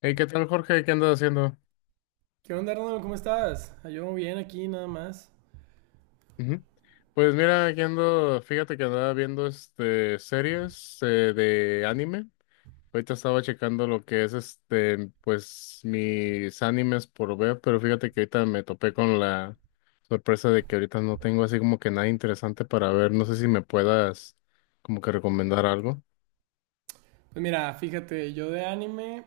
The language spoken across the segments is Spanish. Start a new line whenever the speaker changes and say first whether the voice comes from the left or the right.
left: Hey, ¿qué tal, Jorge? ¿Qué andas haciendo?
right: ¿Qué onda, Arnold? ¿Cómo estás? Yo bien aquí, nada más.
left: Ujú. Pues mira, aquí ando, fíjate que andaba viendo este series de anime. Ahorita estaba checando lo que es este, pues mis animes por ver, pero fíjate que ahorita me topé con la sorpresa de que ahorita no tengo así como que nada interesante para ver. No sé si me puedas como que recomendar algo.
right: Pues mira, fíjate, yo de anime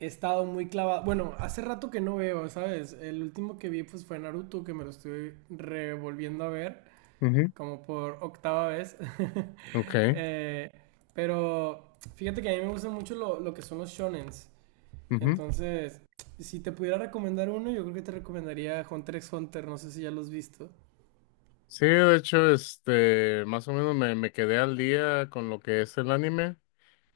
right: he estado muy clavado. Bueno, hace rato que no veo, ¿sabes? El último que vi pues, fue Naruto, que me lo estoy revolviendo a ver,
left: Ujú.
right: como por octava vez.
left: Ok.
right: Eh, pero fíjate que a mí me gustan mucho lo que son los shonens.
left: Ujú.
right: Entonces, si te pudiera recomendar uno, yo creo que te recomendaría Hunter x Hunter. No sé si ya lo has visto.
left: Sí, de hecho, este, más o menos me quedé al día con lo que es el anime.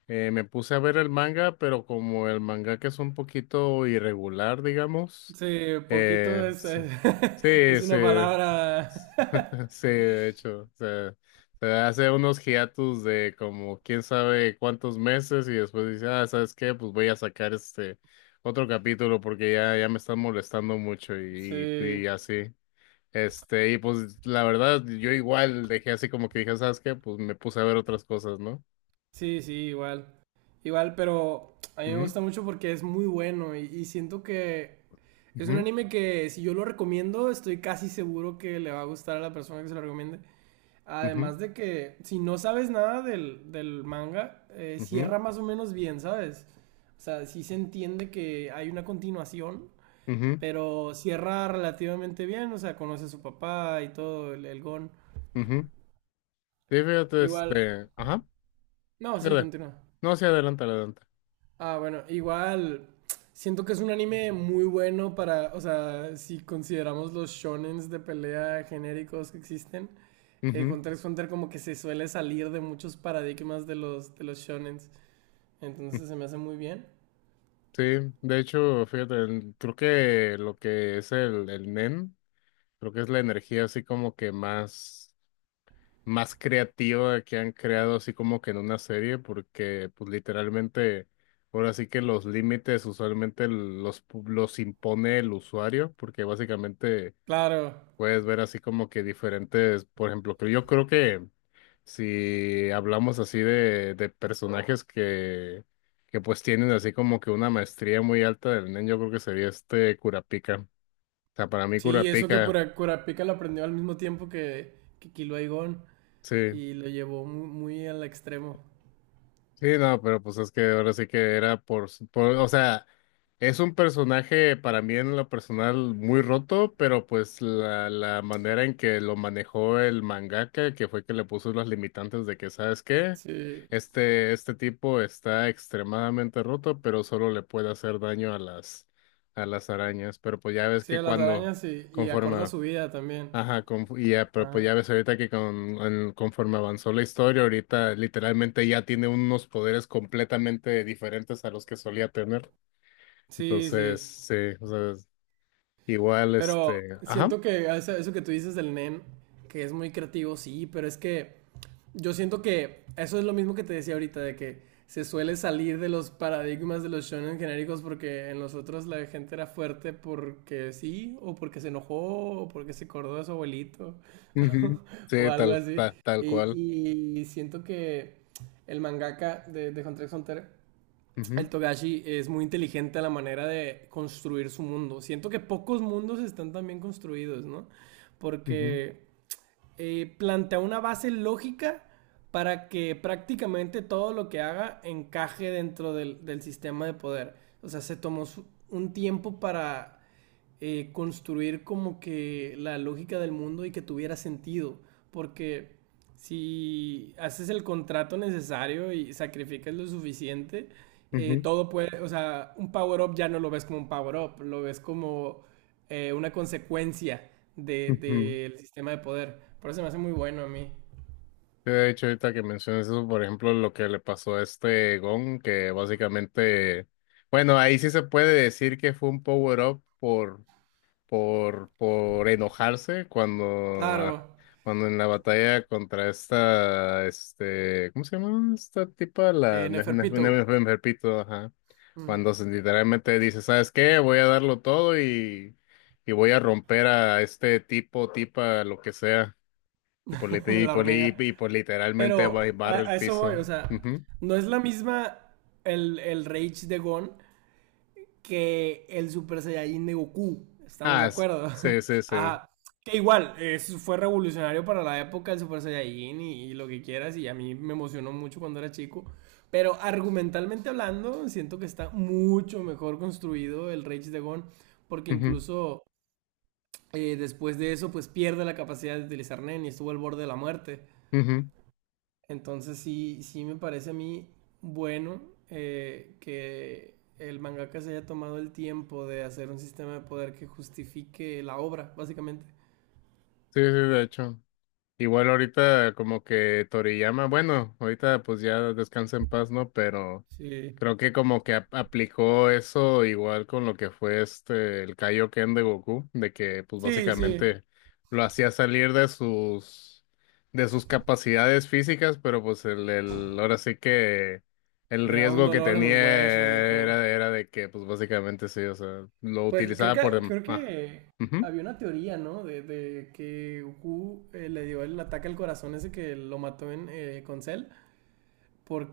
left: Me puse a ver el manga, pero como el manga que es un poquito irregular, digamos,
right: Sí, poquito es,
left: sí, sí,
right: es una palabra.
left: sí, de hecho, o se hace unos hiatus de como quién sabe cuántos meses y después dice, ah, ¿sabes qué? Pues voy a sacar este otro capítulo porque ya me están molestando mucho
right: Sí,
left: y así. Este, y pues la verdad, yo igual dejé así como que dije, ¿sabes qué? Pues me puse a ver otras cosas, ¿no?
right: sí, sí, igual. Igual, pero a mí me
left: Ujú,
right: gusta mucho porque es muy bueno y siento que es un
left: ujú,
right: anime que si yo lo recomiendo, estoy casi seguro que le va a gustar a la persona que se lo recomiende.
left: ujú.
right: Además de que si no sabes nada del manga,
left: Ujú,
right: cierra más o menos bien, ¿sabes? O sea, sí se entiende que hay una continuación,
left: ujú,
right: pero cierra relativamente bien, o sea, conoce a su papá y todo, el Gon.
left: ujú. Sí, fíjate,
right: Igual,
left: este, ajá,
right: no, sí,
left: fíjate.
right: continúa.
left: No, sí, adelante, adelante.
right: Ah, bueno, igual siento que es un anime muy bueno para, o sea, si consideramos los shonens de pelea genéricos que existen,
left: Ujú,
right: Hunter x Hunter como que se suele salir de muchos paradigmas de de los shonens,
left: ujú.
right: entonces se me hace muy bien.
left: Sí, de hecho, fíjate, creo que lo que es el NEM, creo que es la energía así como que más, más creativa que han creado así como que en una serie, porque pues literalmente, ahora sí que los límites usualmente los, los impone el usuario, porque básicamente
right: Claro,
left: puedes ver así como que diferentes, por ejemplo, que yo creo que si hablamos así de personajes que pues tienen así como que una maestría muy alta del nen, yo creo que sería este Kurapika. O sea, para mí
right: sí, eso que por
left: Kurapika,
right: Kurapika lo aprendió al mismo tiempo que Kilo Aigon
left: sí.
right: y lo llevó muy, muy al extremo.
left: Sí, no, pero pues es que ahora sí que era o sea, es un personaje para mí en lo personal muy roto, pero pues la manera en que lo manejó el mangaka, que fue que le puso los limitantes de que, ¿sabes qué?
right: Sí,
left: Este tipo está extremadamente roto, pero solo le puede hacer daño a a las arañas. Pero pues ya ves
right: sí,
left: que
right: a las
left: cuando,
right: arañas sí, y acorde a
left: conforme,
right: su vida también.
left: ajá, y ya, pero pues ya
right: Ajá.
left: ves ahorita que con, conforme avanzó la historia, ahorita literalmente ya tiene unos poderes completamente diferentes a los que solía tener.
right: Sí,
left: Entonces,
right: sí.
left: sí, o sea, igual
right: Pero
left: este, ajá,
right: siento que eso que tú dices del nen, que es muy creativo, sí, pero es que yo siento que eso es lo mismo que te decía ahorita, de que se suele salir de los paradigmas de los shonen genéricos porque en los otros la gente era fuerte porque sí, o porque se enojó, o porque se acordó de su abuelito,
left: ujú.
right: o
left: Sí,
right: algo
left: tal,
right: así.
left: tal, cual.
right: Y siento que el mangaka de Hunter x Hunter, el
left: Ujú,
right: Togashi, es muy inteligente a la manera de construir su mundo. Siento que pocos mundos están tan bien construidos, ¿no?
left: ujú,
right: Porque plantea una base lógica para que prácticamente todo lo que haga encaje dentro del sistema de poder. O sea, se tomó un tiempo para construir como que la lógica del mundo y que tuviera sentido. Porque si haces el contrato necesario y sacrificas lo suficiente,
left: ujú,
right: todo puede, o sea, un power-up ya no lo ves como un power-up, lo ves como una consecuencia
left: ujú.
right: del sistema de poder. Por eso me hace muy bueno a mí.
left: Sí, de hecho, ahorita que mencionas eso, por ejemplo, lo que le pasó a este Gon, que básicamente, bueno, ahí sí se puede decir que fue un power-up por enojarse cuando,
right: Claro,
left: ah, cuando en la batalla contra esta, este, ¿cómo se llama esta tipa? La
right: Neferpito.
left: Nepito, ajá.
right: Ujú.
left: Cuando literalmente dice, ¿sabes qué? Voy a darlo todo y voy a romper a este tipo, tipa, lo que sea. Y por, lit- y
right: La
left: por, li-
right: hormiga.
left: y por literalmente
right: Pero
left: barre el
right: a eso voy, o
left: piso.
right: sea,
left: Ujú.
right: no es la misma el rage de Gon que el Super Saiyajin de Goku. Estamos
left: Ah,
right: de acuerdo.
left: sí, sí, sí.
right: Ajá. Que igual, fue revolucionario para la época el Super Saiyajin y lo que quieras, y a mí me emocionó mucho cuando era chico. Pero argumentalmente hablando, siento que está mucho mejor construido el Rage de, porque incluso después de eso, pues pierde la capacidad de utilizar Nen y estuvo al borde de la muerte.
left: Ujú, ujú.
right: Entonces sí, sí me parece a mí bueno que el mangaka se haya tomado el tiempo de hacer un sistema de poder que justifique la obra, básicamente.
left: Sí, sí, de hecho. Igual ahorita como que Toriyama, bueno, ahorita pues ya descansa en paz, ¿no? Pero
right: Sí,
left: creo que como que aplicó eso igual con lo que fue este, el Kaioken de Goku, de que pues
right: sí, sí.
left: básicamente lo hacía salir de sus capacidades físicas, pero pues ahora sí que el
right: Le da un
left: riesgo que
right: dolor en los
left: tenía
right: huesos y todo.
left: era, era de que pues básicamente sí, o sea, lo
right: Pues
left: utilizaba por...
right: creo
left: Ah,
right: que
left: ujú,
right: había una teoría, ¿no? De que Goku le dio el ataque al corazón ese que lo mató en, con Cell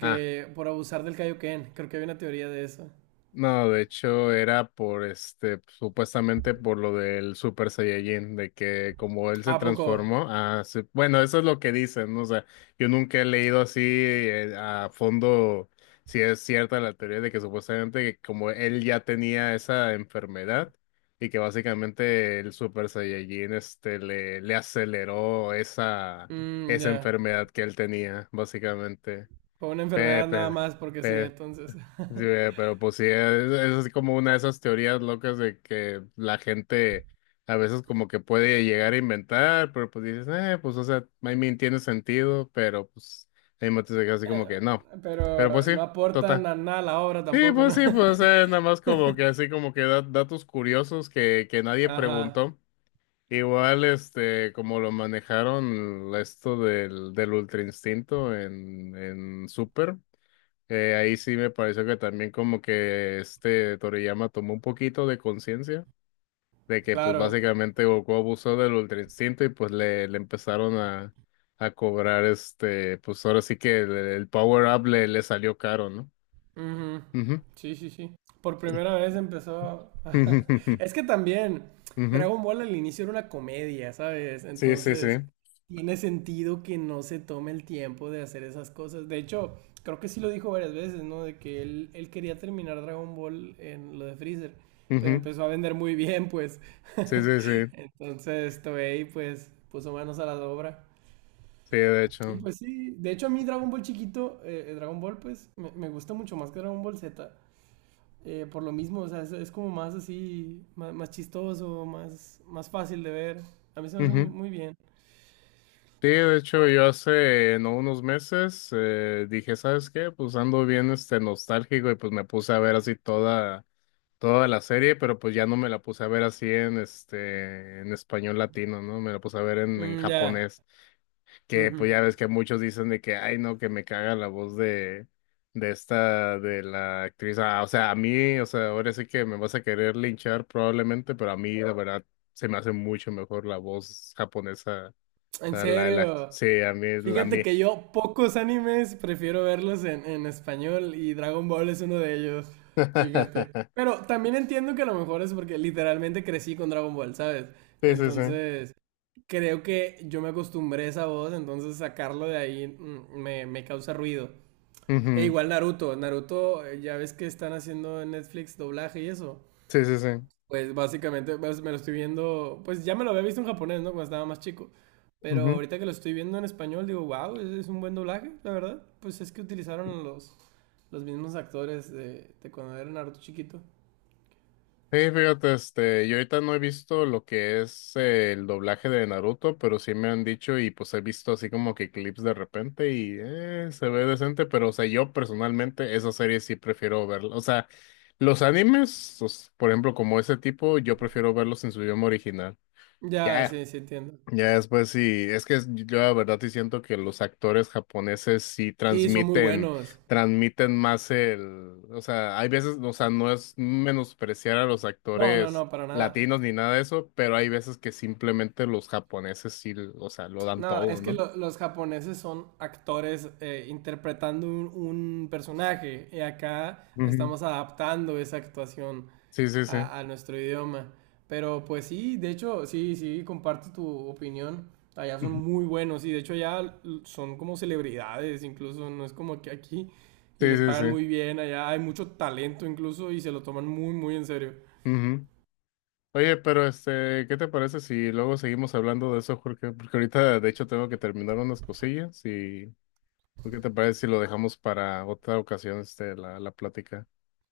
left: ah.
right: por abusar del Kaioken. Creo que había una teoría de eso.
left: No, de hecho era por este, supuestamente por lo del Super Saiyajin, de que como él se
right: ¿A poco?
left: transformó, ah, bueno, eso es lo que dicen, ¿no? O sea, yo nunca he leído así a fondo si es cierta la teoría de que supuestamente que como él ya tenía esa enfermedad y que básicamente el Super Saiyajin este le aceleró esa,
right: Mm,
left: esa
right: ya.
left: enfermedad que él tenía, básicamente.
right: Por una enfermedad nada
left: Pepe.
right: más, porque sí, entonces.
left: Sí, pero pues sí, es así como una de esas teorías locas de que la gente a veces como que puede llegar a inventar, pero pues dices, pues o sea, I mean, tiene sentido, pero pues hay momentos de que así como
right: Eh,
left: que no. Pero pues
right: pero
left: sí,
right: no aportan
left: total.
right: a nada a la obra tampoco, ¿no?
left: Sí, pues nada más como que así como que datos curiosos que nadie
right: Ajá,
left: preguntó. Igual, este, como lo manejaron esto del ultra instinto en Super. Ahí sí me pareció que también como que este Toriyama tomó un poquito de conciencia de que pues
right: claro.
left: básicamente Goku abusó del Ultra Instinto y pues le empezaron a cobrar este, pues ahora sí que el power up le salió caro, ¿no?
right: Ujú.
left: Ujú.
right: Sí, sí, sí. Por primera vez empezó... Es que también
left: Ujú.
right: Dragon Ball al inicio era una comedia, ¿sabes?
left: Sí, sí, sí.
right: Entonces tiene sentido que no se tome el tiempo de hacer esas cosas. De hecho, creo que sí lo dijo varias veces, ¿no? De que él quería terminar Dragon Ball en lo de Freezer, pero
left: Ujú.
right: empezó a vender muy bien, pues.
left: Sí, sí, sí.
right: Entonces Toei, pues, puso manos a la obra.
left: Sí, de
right: Y
left: hecho.
right: pues sí, de hecho a mí Dragon Ball chiquito, Dragon Ball pues me gusta mucho más que Dragon Ball Z, por lo mismo, o sea, es como más así, más, más chistoso, más, más fácil de ver. A mí se me hace muy,
left: Ujú.
right: muy bien.
left: Sí, de hecho, yo hace no unos meses dije, ¿sabes qué? Pues ando bien este nostálgico y pues me puse a ver así toda toda la serie, pero pues ya no me la puse a ver así en este en español latino, ¿no? Me la puse a ver en
right: Mm, ya.
left: japonés, que
right: Ujú.
left: pues ya ves que muchos dicen de que ay no, que me caga la voz de esta de la actriz. Ah, o sea, a mí, o sea, ahora sí que me vas a querer linchar probablemente, pero a mí la verdad se me hace mucho mejor la voz japonesa. O
right: En
left: sea,
right: serio.
left: sí, a mí, la
right: Fíjate
left: mí.
right: que yo pocos animes prefiero verlos en español y Dragon Ball es uno de ellos. Fíjate. Pero también entiendo que a lo mejor es porque literalmente crecí con Dragon Ball, ¿sabes?
left: Sí, sí, sí.
right: Entonces, creo que yo me acostumbré a esa voz, entonces sacarlo de ahí mm, me causa ruido. E
left: Ujú.
right: igual Naruto, ya ves que están haciendo en Netflix doblaje y eso.
left: Sí, sí, sí.
right: Pues básicamente pues, me lo estoy viendo, pues ya me lo había visto en japonés, ¿no? Cuando estaba más chico. Pero ahorita que lo estoy viendo en español, digo, wow, es un buen doblaje, la verdad. Pues es que utilizaron a los mismos actores de cuando era Naruto chiquito.
left: Sí, fíjate, este, yo ahorita no he visto lo que es el doblaje de Naruto, pero sí me han dicho y pues he visto así como que clips de repente y se ve decente, pero o sea, yo personalmente esa serie sí prefiero verla. O sea, los animes, por ejemplo, como ese tipo, yo prefiero verlos en su idioma original.
right: Ya,
left: Ya,
right: sí, sí entiendo.
left: ya después sí, es que yo la verdad sí siento que los actores japoneses sí
right: Sí, son muy
left: transmiten,
right: buenos.
left: transmiten más el, o sea, hay veces, o sea, no es menospreciar a los
right: No, no,
left: actores
right: no, para nada.
left: latinos ni nada de eso, pero hay veces que simplemente los japoneses sí, o sea, lo dan
right: No,
left: todo,
right: es que
left: ¿no?
right: los japoneses son actores interpretando un personaje y acá
left: Ujú.
right: estamos adaptando esa actuación
left: Sí, sí, sí.
right: a nuestro idioma. Pero pues sí, de hecho, sí, sí, comparto tu opinión. Allá son
left: Ujú.
right: muy buenos y de hecho allá son como celebridades, incluso no es como que aquí y
left: Sí,
right: les
left: sí,
right: pagan
left: sí.
right: muy bien, allá hay mucho talento incluso y se lo toman muy, muy en serio.
left: Ujú. Oye, pero este, ¿qué te parece si luego seguimos hablando de eso, Jorge? Porque ahorita, de hecho, tengo que terminar unas cosillas y ¿O ¿qué te parece si lo dejamos para otra ocasión, este, la plática?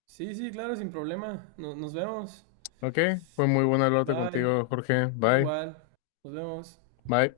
right: Sí, sí, claro, sin problema. Nos vemos.
left: Ok, fue muy buena hablarte
right: Bye.
left: contigo, Jorge. Bye,
right: Igual. Nos vemos.
left: bye.